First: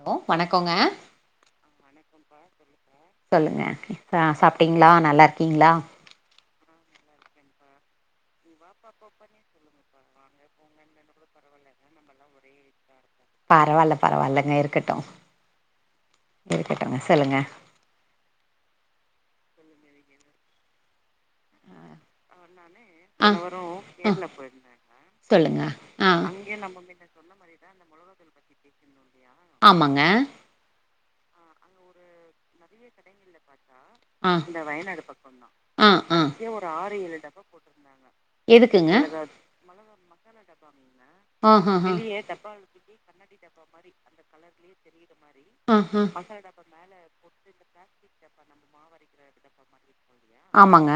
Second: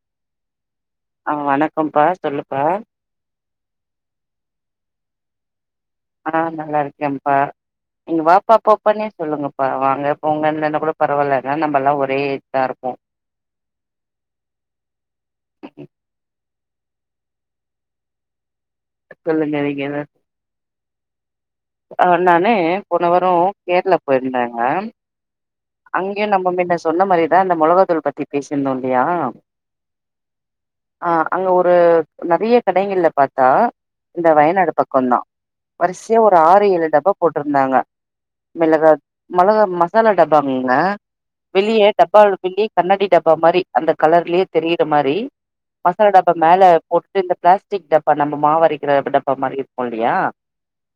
Hello வணக்கொங்க ஆ வணக்கம்ப்பா சொல்லுப்பா சொல்லுங்க அ சாப்ட்டீங்ளா நல்லாருக்கீங்ளா ஆ நல்லா இருக்கேப்பா நீங்க வாப்பா போப்பானே சொல்லுங்க பா வாங்க போங்கன்ன கூட பரவால்ல ஏனா நம்மல்லா ஒரே ஏஜ் தா இருப்போ பரவால்ல பரவால்லங்க இருக்கட்டூ இருக்கட்டூங்க சொல்லுங்க சொல்லுங்க நீங்க எதோ அ நானு போன வாரொ கேர்ளா போயிருந்தேங்க சொல்லுங்க ஆ அங்கேய நம்ம மின்ன சொன்ன மாரிதா அந்த மொளகாதூள் பத்தி பேசியிருந்தோ இல்லையா ங்க ஆ அங்க ஒரு நெறைய கடைங்ள்ல பாத்தா இந்த ஆ வயநாடு பக்கோந்தா ஆ வரிசையா ஆ ஒரு ஆறு ஏழு டப்பா போட்ருந்தாங்க எதுக்குங்க மிளகாத் மிளகா மசாலா டப்பாங்கங்க வெளிய ஆஹஹா டப்பா வெளிய கண்ணாடி டப்பா மாரி அந்த கலர்லயே தெரியிற மாரி மசாலா டப்பா மேல போட்டு இந்த பிளாஸ்டிக் டப்பா நம்ம மாவரைக்கற டப்பா மாரி இருக்கு இல்லையா ஆமங்க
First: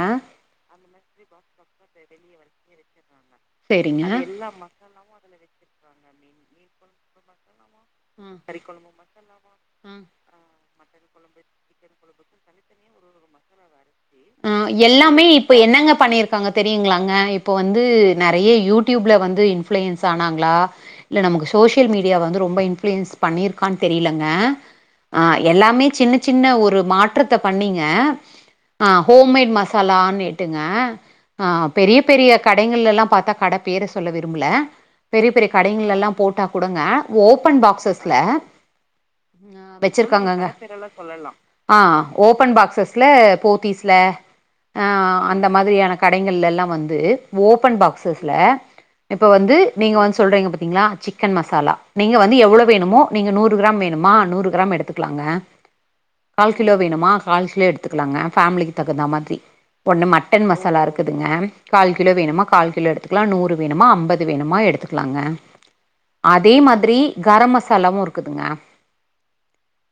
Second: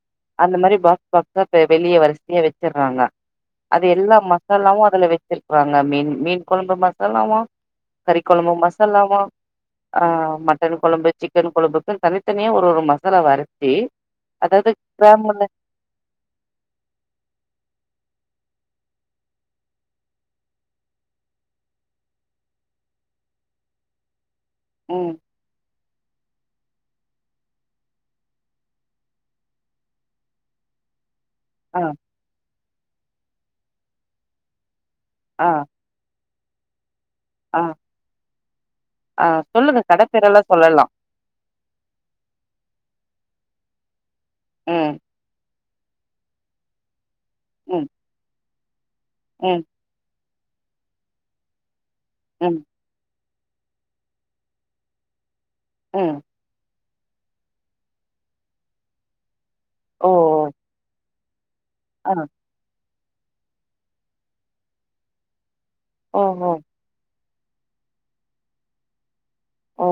அந்த மாரி பாக்ஸ் பாக்ஸா பெ வெளிய வரிசையா வச்சுட்றாங்க அது சேரிங்க எல்லா மசாலாவு அதுல வச்சி றாங்க அரச்சிருக்காங்க. மீன் மீன் குழம்பு மசாலாவா கறி ம் கொழம்பு ம் கறி கொழம்பு சிக்கன் கொழம்புக்குன் தனித்தனியா ஒரு ஒரு மசாலாவ அரைச்சி அதாவது மே கிராம்புல இப்ப என்னங்க பண்ணியிருக்காங்க தெரியுங்ளாங்க இப்போ வந்து நெறைய யூடியூப்ல வந்து இன்ஃப்ளுூயன்ஸ் ஆனாங்ளா இல்ல நமக்கு சோசியல் மீடியாவ வந்து ரொம்ப இன்ஃப்ளூயன்ஸ் பண்ணிருக்கான் தெரிலங்க ம் அ எல்லாமே சின்ன சின்ன ஒரு மாற்ற த்த பண்ணீங்க ஆ ஹோமேட் மசாலானிட்டுங்க ஆ பெரிய பெரிய கடைங்கள்லலா பாத்தா கட பேர சொல்ல விரும்புல பெரிய ஆ பெரிய கடைங்கலெல்லா போட்டா குடங்க ஆ ஓபன் பாக்சஸ்ல ஆ சொல்லுங்க கட பேரெல்லா வச்சிருக்காங்கங்க சொல்லலா ஆ ஓப்பன் பாக்சஸ்ல போத்தீஸ்ல ஆ ம் அந்த மாதிரியான கடைங்கள்லெல்லா வந்து ஓப்பன் ம் பாக்ஸஸ்ல இப்ப வந்து ம் நீங்க வந் சொல்றீங்க பத்தீங்ளா சிக்கன் மசாலா நீங்க வந்து எவ்ளோ ம் வேணுமோ நீங்க நூறு கிராம் வேணுமா நூறு கிராம் எடுத்துக்லாங்க ம் கால் கிலோ வேணுமா கால் கிலோ எடுத்துகலாங்க ஃபேமலிக்கு தகுந்த மாதிரி ஒண்ணு ஓ ஓ மட்டன் மசாலா இரு க்குதுங்க கால் கிலோ ஆ வேணுமா கால் கிலோ எடுத்துக்லா நூறு வேணுமா அம்பது வேணுமா எடுத்துக்லாங்க ஓ ஓ அதே மாத்ரி கரம் மசாலாவு இருக்குதுங்க ஓ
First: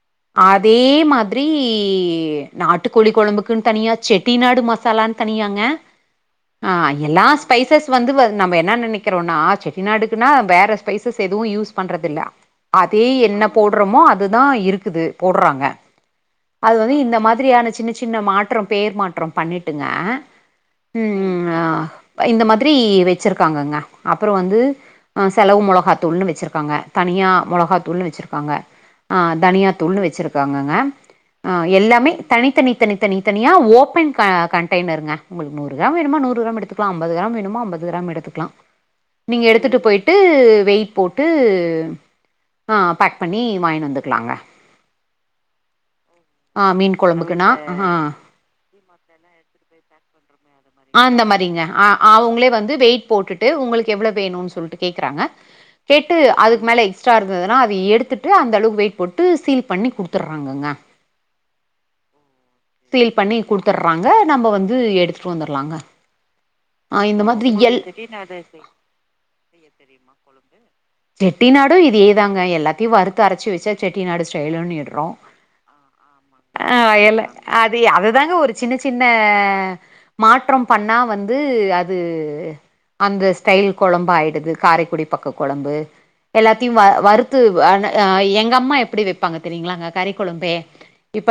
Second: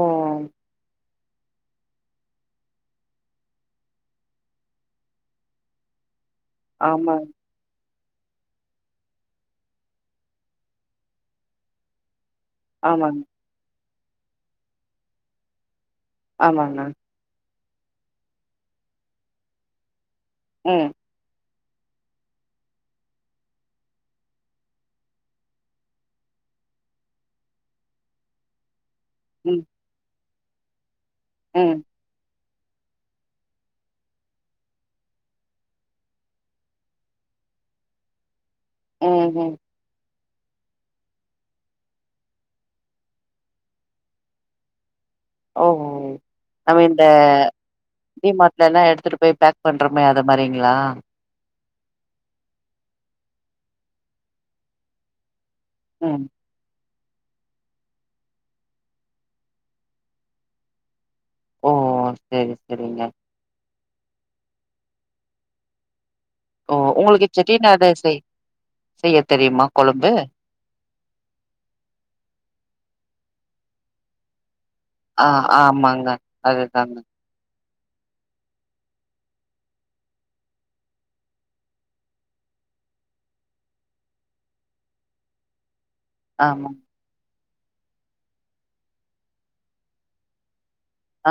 அதே மாதிரி [unintelligible] நாட்டுக்கோழி கொழம்புக்குன் தனியா செட்டி நாடு மசாலான் தனியாங்க ஆ ஆமாங் எல்லாஸ் பைசஸ் வந்து வ நம்ப என்னா நெனைக்றோனா செட்டிநாடுக்குனா வேற ஸ்பைசஸ் எதுவு யூஸ் பண்றதில்ல அதே ஆமாங் என்ன போட்றமோ அது தா இருக்குது போட்றாங்க அது ஆமாங்க வந்து இந்த மாதிரியான சின்ன சின்ன மாற்றம் பேர் மாற்றம் பண்ணிட்டுங்க ம் ம் ம் ஆ இந்த மாதிரி வச்சிருக்காங்கங்க அப்றோ வந்து அ செலவு மொளகாதூள்னு வச்சிருக்காங்க தனியா மொளகாதூள்னு வச்சிருக்காங்க ஆ ம் தனியா தூள்னு வச்சுருகாங்கங்க அ ம் எல்லாமே தனி தனி தனி தனி தனியா ஓப்பன் க கண்டைனருங்க உங்ளுக் நூறு கிராம் வேணுமா நூறு கிராம் எடுத் க்லா அம்பது கிராம் வேணுமா அம்பது கிராம் எடுதுக்லா ம் நீங்க ம் எடுத்துட்டு போயிட் டு வெயிட் போட்டு ஆ பேக் பண்ணி வாங்கினு வந்துக்லாங்க ஓ ஆ நம்ம மீன் இந்த குழம்புக்குன்னா டி மாட்லலா எடுத்துட்டு போயி பேக் பண்றோமே அது மாரிங்களா ஆ அந்த மரிங்க ஆ அவுங்ளே வந்து வெயிட் போட்டுட்டு உங்களுக் எவ்ளோ வேணுன் சொல்ட்டு கேக்குறாங்க கேட்டு ம் அதுக்கு மேல எக்ஸ் ட்ரா இருந்ததுனா அத எடுத்துட்டு அந்தளவுக் வெயிட் போட்டு சீல் பண்ணி குடுத்துர்றாங்கங்க ஓ செரி செரிங்க சீல் பண்ணி குடுதுர்றாங்க நம்ம வந்து எடுத்துட்டு வந்துர்லாங்க ஓ ஆ இந்த உங்களுக்கு மாதிரி எல் செட்டிநாடு செய் செய்ய தெரியுமா கொழம்பு செட்டி நாடு இதே தாங்க எல்லாத்தையு வறுத்து அரச்சி வெச்சா செட்டி நாடு ஸ்டைலு இன்னிரோ ஆ ஆமாங்க அது தாங்க வயல்ல அது அதுதாங்க ஒரு சின்ன சின்ன மாற்றம் பண்ணா வந்து அது அந்த ஸ்டைல் கொழம்பு ஆயிடுது காரைக்குடி பக்க கொழம்பு ஆமா எல்லாதையு வ வருத்து ஆன அ எங்க அம்மா எப்டி வெப்பாங்க தெரிங்ளாங்க கறிக்கொழம்பே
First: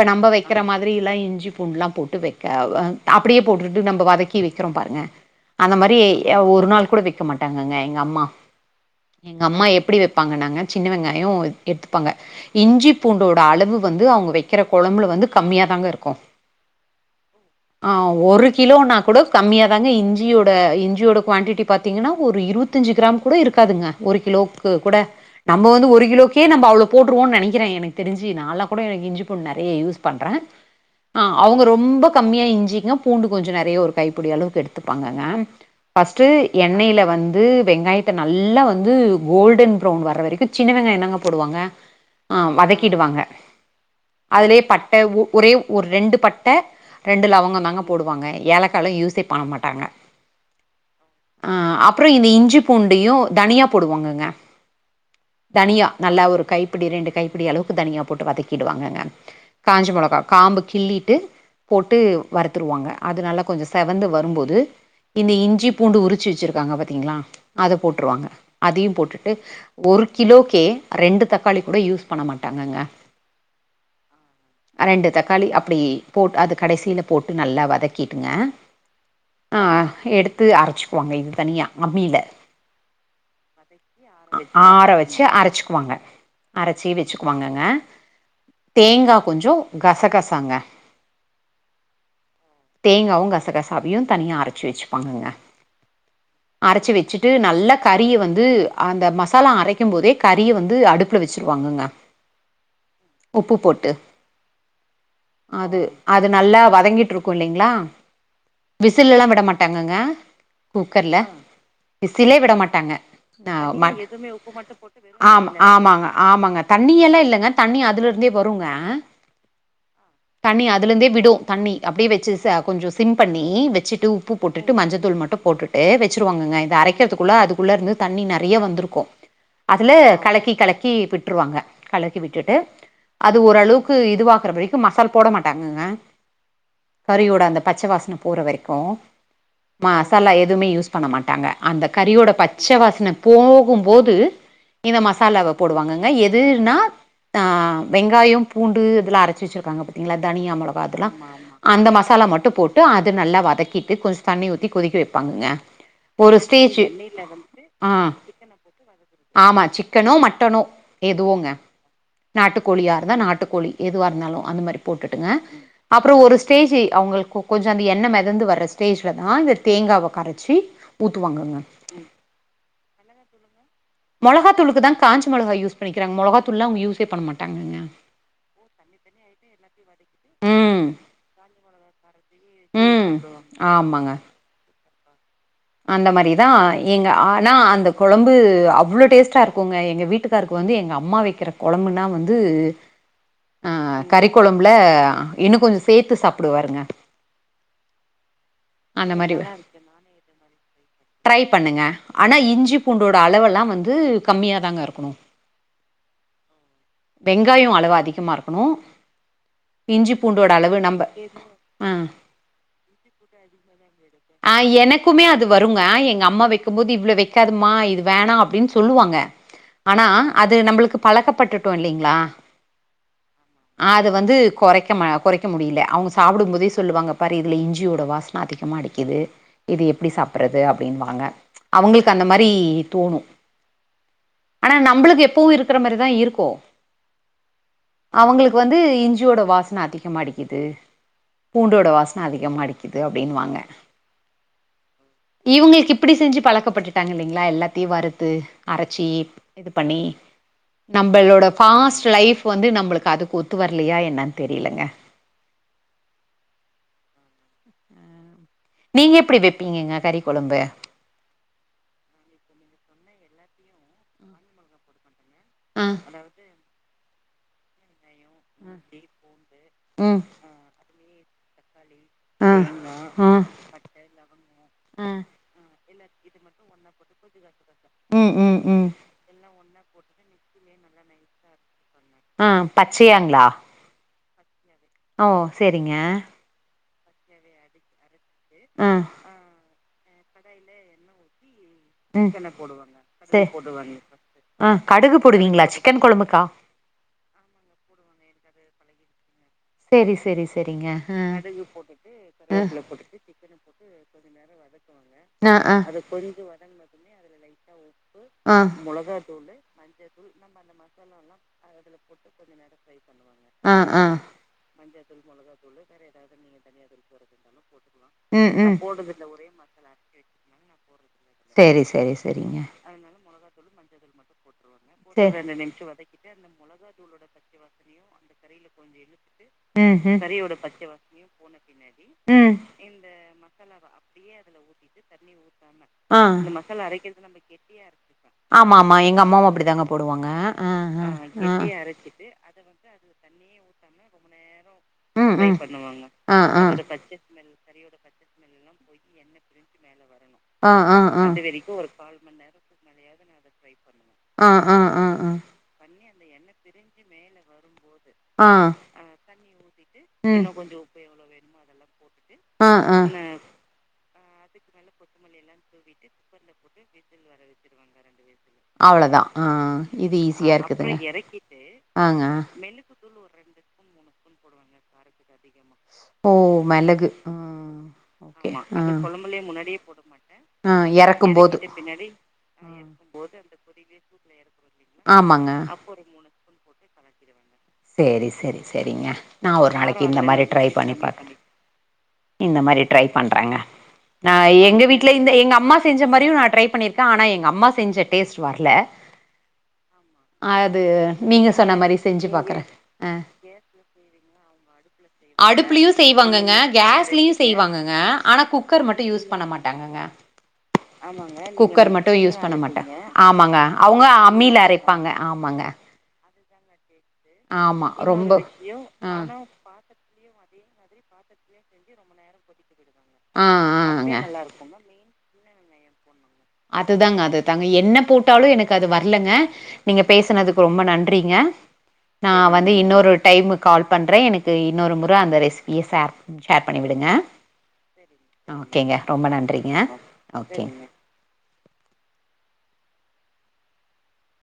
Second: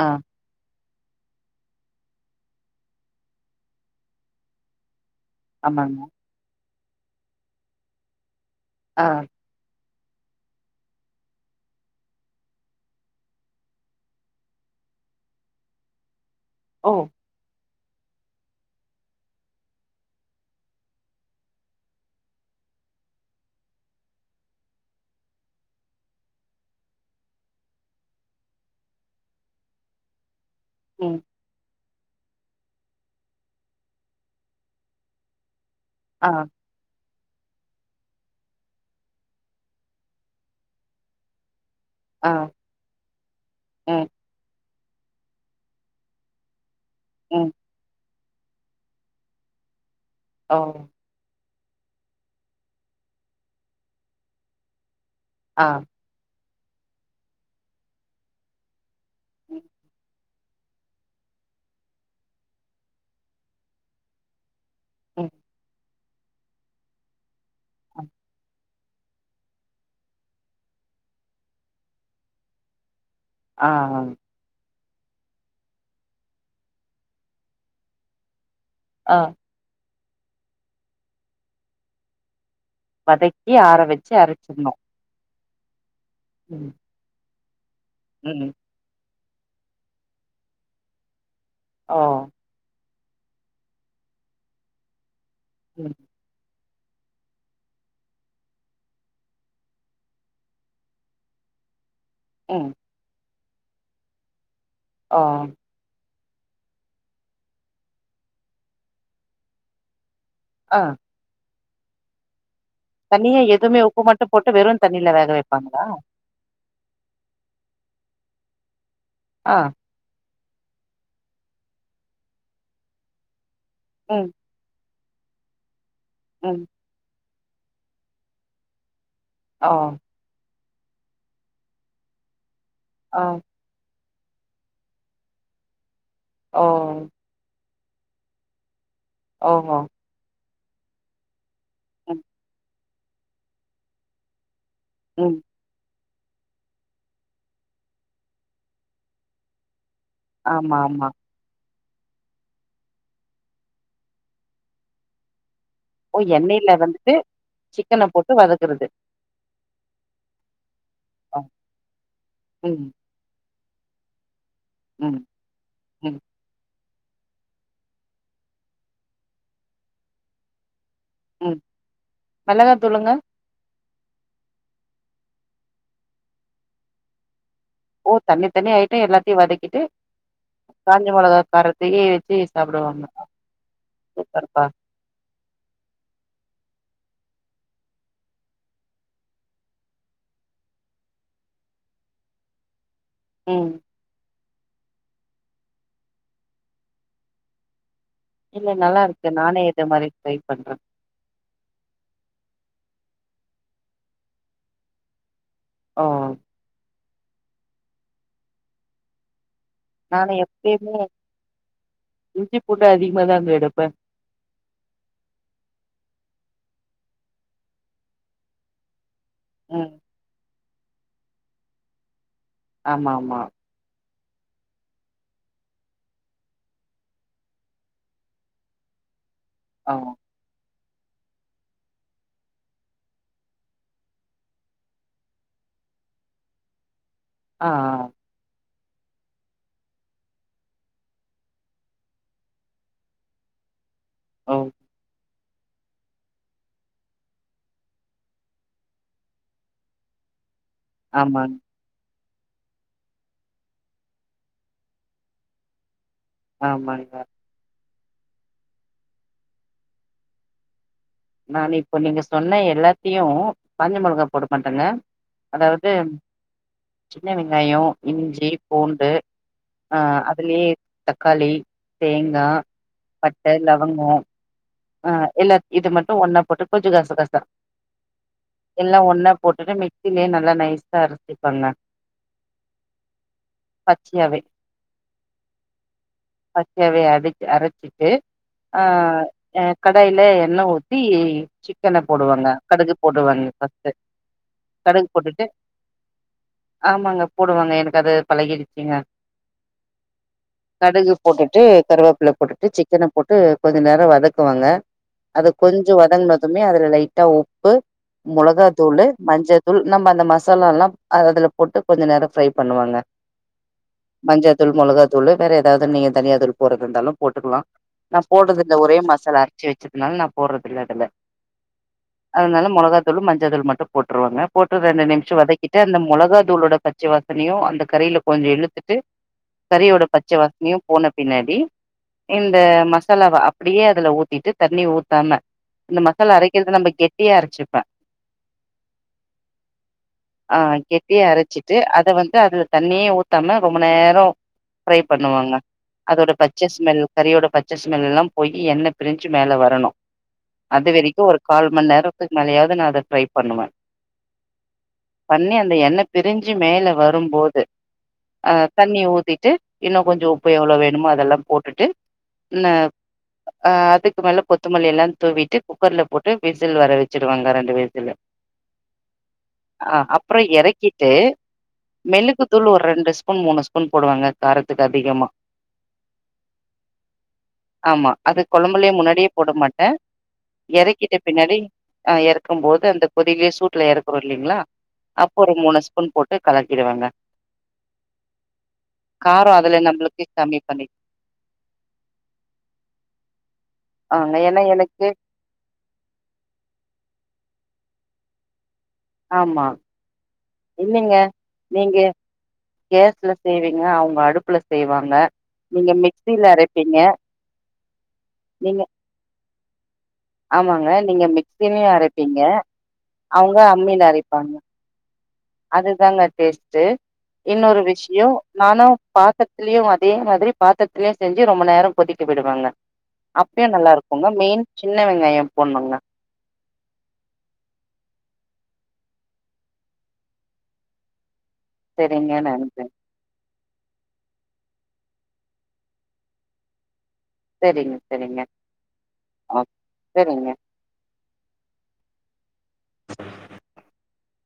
ஆ நம்ப வெக்கிற மாரி கறிலா இஞ்சி பூண்டுலா போட்டு வெக்க அ அப்டியே போட்டுட்டு நம்ப வதக்கி வெக்கிறோ பாருங்க அந்த மாரி ஆமாங்க அ ஒரு நாள் கூட வெக்க மாட்டாங்கங்க எங்க அம்மா ஆ எங்க அம்மா எப்டி வெப்பாங்கனாங்க சின்ன வெங்காயோ எத்துப்பாங்க இஞ்சி பூண்டோட அளவு வந்து அவுங்க வெக்கிற கொழம்புல வந்து கம்மியாதாங்க இருக்கோ ஓ ஆ ஒரு கிலோனா கூட கம்மியா தாங்க இஞ்சியோட இஞ்சியோட குவான்டிட்டி பாத்தீங்கனா ஒரு இருவத் தஞ்சி கிராம் கூட இருக்காதுங்க ஒரு கிலோவுக்கு கூட நம்ப வந்து ஒரு கிலோக்கே நம்ப அவ்ளோ போட்டுருவோ நெனைக்கிற எனக் தெரிஞ்சி நாளா கூட எனக்கு இஞ்சி பூண்டு நறைய யூஸ் பண்ற ம் ஆ அவுங்க ரொம்ப கம்மியா இஞ்சிங்க பூண்டு கொஞ்சோ நெறைய ஒரு கைப்பிடி அளவுக்கு எடுத்துப்பாங்கங்க ஃபர்ஸ்ட்டு ஆ என் எண்ணெயில வந்து வெங்காயத்த நல்லா வந்து கோல்டன் ப்ரௌன் வர்ற வரைக்கு சின்ன வெங்காயோ தாங்க போடுவாங்க ஆ வதக்கிடுவாங்க ம் அதுலயே பட்ட உ ஒரே ஒரு ரெண்டு பட்ட ரெண்டு ம் லவங்கோ தாங்க போடுவாங்க ஏலக்காலா யூஸே பண்ண மாட்டாங்க அ அ அப்பறோ இந்த இஞ்சி பூண்டையு தனியா போடுவாங்கங்க ஆ தனியா நல்லா ஒரு கைப்பிடி ரெண்டு கைப்பிடி அளவுக்கு தனியா போட்டு வதக்கிடுவாங்கங்க ம் காஞ்ச மொளகா காம்பு கிள்ளிட்டு போட்டு வறுத்துருவாங்க அத நல்லா கொஞ்சோ செவந்து வரும்போது ம் இந்த இஞ்சி பூண்டு உரிச்சு வெச்சிருக்காங்க பாத்தீங்களா அத போட்டுருவாங்க அதையு போட்டுட்டு ஒரு கிலோக்கே ரெண்டு தக்காளி கூட யூஸ் பண்ண மாட்டாங்கங்க ஆ ஆ ரெண்டு தக்காளி அப்டியே போட்டு அது கடைசியில போட்டு நல்லா வதக்கிட்டுங்க ஆ ஆ எடுத்து அரைச்சிக்குவாங்க இது தனியா அம்மியில வதக்கி ஆற வச்சு அரைச்சிடணு ஆற வெச்சு அரச்சுக்குவாங்க ம் அரச்சி வெச்சுக்குவாங்கங்க ம் தேங்கா கொஞ்சோ கசகசாங்க ஆ தேங்காவு கசகசாவியு தனியா அரச்சி வெச்சுப்பாங்கங்க ம் அரச்சு வெச்சுட்டு நல்லா கறிய வந்து அந்த மசாலா அரைக்கும் போதே கறிய வந்து அடுப்புல வெச்சிருவாங்கங்க ம் உப்புப் போட்டு ஆ அது அது நல்லா வதங்கிட்ருக்கு இல்லிங்ளா விசிலெல்லா விடமாட்டாங்கங்க ஆ குக்கர்ல விசிலே விட மாட்டாங்க தனியா நா எதுவுமே மட் உப்பு மட்டு போட்டு வெறு தண்ணில வேக ஆம் வைப்பாங்களா ஆமாங்க ஆமாங்க தண்ணியல்லா இல்லங்க தண்ணி அதுலருந்தே வருங்க ஆ தண்ணி அதுலந்தே விடு தண்ணி அப்டி வச்சு ச கொஞ்சொ சிம் பண்ணி வச்சுட்டு ம் உப்பு போட்டுட்டு மஞ்சத்தூள் மட்டு போட்டுட்டு வச்சுருவாங்கங்க ம் இது அரைக்கிறதுக்குள்ள அது உள்ளருந்து தண்ணி நறைய வந்துருக்கு ஓ அதுல கலக்கி கலக்கி விட் ட்ருவாங்க கலக்கி விட்டுட்டு ஓ அது ஓரளவுக்கு இதுவாகுற வரைக்கும் மசால் போட மாட்டாங்கங்க ஓ கறியோட அந்த பச்ச வாசன போற வரைக்கு ஓஹோ ம சாலா எதுமே யூஸ் பண்ண மாட்டாங்க அந்த ம் கறியோட பச்ச வாசன போகும்போது இந்த ம் மசாலாவ போடுவாங்கங்க எதுன்னா ஆ வெங்காயோ பூண்டு இதுல அர ச்சு வச்சிருக்காங்க பாத்தீங்ளா தனியா ஆமா மொளகா அதுலா ஆமா அந்த மசாலா மட்டு போட்டு அது நல்லா வதக்கிட்டு கொஞ்ச தண்ணி ஊத்தி கொதிக்க வெப்பாங்கங்க ஓ எண்ணெய்ல வந்துட்டு சிக்கன ஆ போட்டு வதக்குற ஆமா சிக்கனோ மட்டனோ ஆ எதுவோங்க ம் நாட்டுக்கோழியாருந்தா நாட்டுக்கோழி எதுவாருந்தாலு அந்த மாரி ம் போட்டுட்டுங்க அப்றோ ம் ஒரு ஸ்டேஜி அவுங்களுக்கு கொஞ்சொ அந்த எண்ண மெதந்து வர்ற ஸ்டேஜ்ல தா இந்த தேங்காவ கர ச்சி ம் ஊத்துவாங்கங்க மெளகா தூளுங்க மொளகாத் தூளுக்கு தா காஞ்ச மொளகா யூஸ் பண்ணிக்கிறாங்க மொளகா தூள்லா அவுங்க யூஸே பண்ண மாட்டாங்கங்க ஓ தனி தனி ஐட்டோ எல்லாத்தையு வதக்கிட்டு ம் காஞ்ச மொளகா காரத்தயே வச்சு சாப்டுவாங்க ம் அப்புறம் ஆமாங்க சூப்பர்ப்பா அந்த மாரிதா ஏங்க ஆனா அந்த கொழம்பு அவ்ளோ டேஸ்ட்டாருக்குங்க எங்க வீட்டுக் காருக்கு வந்து எங்க அம்மா வெக்கிற கொழம்புனா வந்து ம் கறிக்கொழம்புல இன்னு கொஞ்சோ சேத்து சாப்டுவாருங்க இல்ல அந்த நல்லாருக்கு மாரி நானே இத மாரி ட்ரை பண்றே ட்ரை பண்ணுங்க ஆனா இஞ்சி பூண்டோட அளவல்லா வந்து கம்மியா தாங்க இருக்னு ஓ வெங்காயோ அளவு அதிகமா இருக்கனு இஞ்சி நானு பூண்டோட அளவு எப்பயுமே நம்ப ஆ இஞ்சி பூண்டு அதிகமா தாங்க எடுப்பே ஆ எனக் குமே அது வருங்க எங்க அம்மா வெக்கும்போது இவ்ளோ வெக்காதமா இது வேணா அப்டின் சொல்லுவாங்க ம் ஆனா அது நம்ளுக்கு பழக்கப்பட்டுட்டோ இல்லிங்ளா ஆமாமா அது வந்து கொறைக்க ம கொறைக்க முடில்ல அவுங்க சாப்டும் போதே சொல்லுவாங்க பாரு இதுல இஞ்சியோட வாச அதிகமா அடிக்கிது இது ஓ எப்டி சாப் ப்றது அப்டின்வாங்க அவுங்ளுக்கு அந்த மாரி தோனு ஆனா நம்ளுக்கு எப்பவு இருக்ற மாரிதா இருக்கு ஆ ஆ அவங்ளுக்கு வந் து இஞ்சியோட வாசன அதிகமா அடிக்கிது பூண்டோட வாசன அதிகமா அடிக்கிது அப்டின்வாங்க ஓ இவ்ங்ளுக்கு இப்டி செஞ்சு பழக்கப்பட்டுட்டாங்க இல்லிங்ளா எல்லாத்தியு வறுத்து அரச்சி இது பண்ணி நம்பளோட ஆமாங் ஃபாஸ்ட் லைப் வந்து நம்பளுக்கு அதுக்கு ஒத்து வரலயா என்னனு தெரிலங்க ஆம்மாங்க நீங்க எப்டி வெப்பீங்கங்க கறி கொழம்பு நானு இப்ப நீங்க சொன்ன எல்லாத்தியூ காஞ்ச மொளகா போட மாட்டங்க ஆ அதாவது சின்ன வெங்காயோ இஞ் சி பூண்டு அ ம் அதுலயே தக்காளி தேங்கா ஆ ஆ பட்ட லவங்கோ ஆ எல்லா இது மட்டு ஒன்னா போட்டு கொஞ்சோ கச கசா ம் ம் ம் எல்லா ஒன்னா போட்டுட்டு மிக்ஸிலே நல்லா நைஸா அரச்சிக்கோங்க அ பச்சையாங்ளா பச்சயாவே ஓ சேரிங்க பச்சயாவே அடி அரைச்சிட்டு ஆ கடாயிலே எண்ண ஊத்தி சிக்கன ம் போடுவாங்க கடுகு போடுவாங்க ஃபஸ்டு அ கடுகு போடுவீங்களா சிக்கன் கொழம்புக்கா ஆமாங்க போடுவாங்க எனக்கு அது பழகீடுச்சுங்க செரி செரி செரிங்க கடுகு ஆ போட்டுட்டு கருவேப்பில போட்டுட்டு சிக்கன போட்டு கொஞ்ச நேரோ வதக் குவாங்க போட்டு அது ஆ ஆ கொஞ்சோ வதங்குனதுமே அதுல லைட்டா உப்பு ஆ மொளகா தூளு மஞ்ச தூள் நம்ம அந்த மசாலால்லா அ அதுல போட்டு கொஞ்ச நேரோ ஃப்ரை பண்ணுவாங்க அ அ தூள் மொளகா தூளு வேற ஏதாவது நீங்க தனியா தூள் போடறதா இருந்தாலு போட்டுக்கலா நா ம் போட்றதுள்ள ம் ஒரே மஸ் சாலா அரச்சி வெச்சதுனால நா போடுறதுல்ல இதுல செரி செரி செரிங்க அதுனால மொளகா தூளு மஞ்ச தூளு மட்டு போட்ருவங்க போட்டு ரெண்டு நிம்ஷோ வதக்கிட்டு அந்த மொளகா தூளோட பச்ச வாசனையூ அந்த கறீல கொஞ்சோ இழுத்துட்டு ம் ம் கறியோட பச்ச வாசனையூ போன பின்னாடி ம் இந்த மசாலாவ அப் படியே அதுல ஊத்திட்டு தண்ணி ஊத்தாம ஆ இந்த மசாலா அரைக்கிறது நம்ம கெட்டியா அரசிப்ப ஆமாம்மா எங்க அம்மாவூ அப்டி தாங்க போடுவாங்க அ அ அ து அத வந்து அதுல தண்ணியே ஊத்தாம ரொம்ப நேரோ ஃப்ரை பண்ணுவாங்க அதோட பச்ச ஸ்மெல் கறியோட பச்ச ஸ்மெல் எல்லா போயி எண்ண பிரிஞ்சு மேல வரணு ஆ அது ஆ வரைக்கு ஆ ஒரு கால் மண் நேரத்துக்கு மேலயாவது நா அத ட்ரை பண்ணுவ பண்ணு ஆ ஆ ஆ ஆ பண்ணி அந்த எண்ணெ பிரிஞ்சு மேல வரும்போது ஆ அ தண் ணீ ஊத்திட்டு இன்னு கொஞ்சோ உப்பு எவ்வளோ வேணுமோ அதல்லா போட்டுட்டு இன்ன ஆ ஆ அ அதுக்கு மேல கொத்தமல்லி எல்லா தூவிட்டு குக்கர்ல போட்டு விசில் வர வெச்சிடுவங்க ரெண்டு விசிலு அவ்ளோதா ஆ அ இது அப்பறோ எறக்ககீட்டு ஆங்க மெளுக்கு தூள் ஒரு ரெண்டு ஸ்பூன் மூணு ஸ்பூ பூண் போடுவாங்க காரத்துக்கு அதிகமா ஓ ஆமா அது கே அ கொழம்புலே முன்னாடியே போட மாட்ட எறக்கீட்ட பின்னாடி அ எறக்கும் போது அந்த கொதிலே சூட்டுல எறக்கறோ இல்லிங்களா ஆமா ஒரு மூணு ஸ்பூன் போட்டு கலக்கிடுவங்க சேரி சேரி சேரிங்க நா காரம் ஒரு அதுல நாளைக்கு இந்த நம்பளுக்கு மாரி கம்மி ட்ரை பண்ணி பாக்கற இந்த மாரி ட்ரை பண்றங்க ஆ நா ஏன்னா எங்க எனக்கு வீட்டு்ல இந்த எங்க அம்மா செஞ்ச மாரியு நா ட்ரை பண்ணிருக்க அனா எங்க அம்மா செஞ்ச டேஸ்ட் வரல ஆமா. ஆமா அது இல்லைங்க. நீங்க சொன்ன மாரி செஞ்சு பாக்கற அ கேஸ்ல செய்வீங்க, செய்வீங்களா அடுப்புல அவுங்க செய்வாங்க. அடுப்புல [inaudible] அடுப்புலயு நீங்க மிக்ஸில செய்வாங்கங்க அரைப்பீங்க. கேஸ்லயு செய்வாங்கங்க அனா நீங்க குக்கர் மட்டு யூஸ் பண்ண மாட்டாங்கங்க ஆமாங்க. நீங்க குக்கர் மிக்ஸிலயும் மட்டு அரைப்பீங்க. யூஸ் பண்ண மாட்டே ஆமாங்க அம்மில அவுங்க அரைப்பாங்க. அம்மில அரை பாங்க ஆமாங்க அதுதாங்க டேஸ்ட்டு இன்னொரு ஆமா விஷ்யோ ரொம்ப நானு ஆ பாத்த திலியு அதே மாதிரி பாத்தரத்திலயே செஞ்சு ரொம்ப நேரம் கொதிக்க விடுவாங்க ஆ அப்பயு நல்லா ஆங்க இருக்குங்க மெயின் சின்ன வெங்காயம் போடணுங்க அதுதாங்க அதுதாங்க என்ன போட்டாலு எனக்கு அது வரலங்க நீங்க பேசனதுக்கு ரொம்ப நன்றிங்க நா சரிங்க வந்து நன்றி இன்னொரு டைமு கால் பண்றே எனக்கு இன்னொரு முற அந்த ரெசிபிய ஷேர் ஷேர் பண்ணி விடுங்க சரிங்க சரிங்க ஓகேங்க ரொம்ப ஓ நன்றிங்க சரிங்க ஓகேங்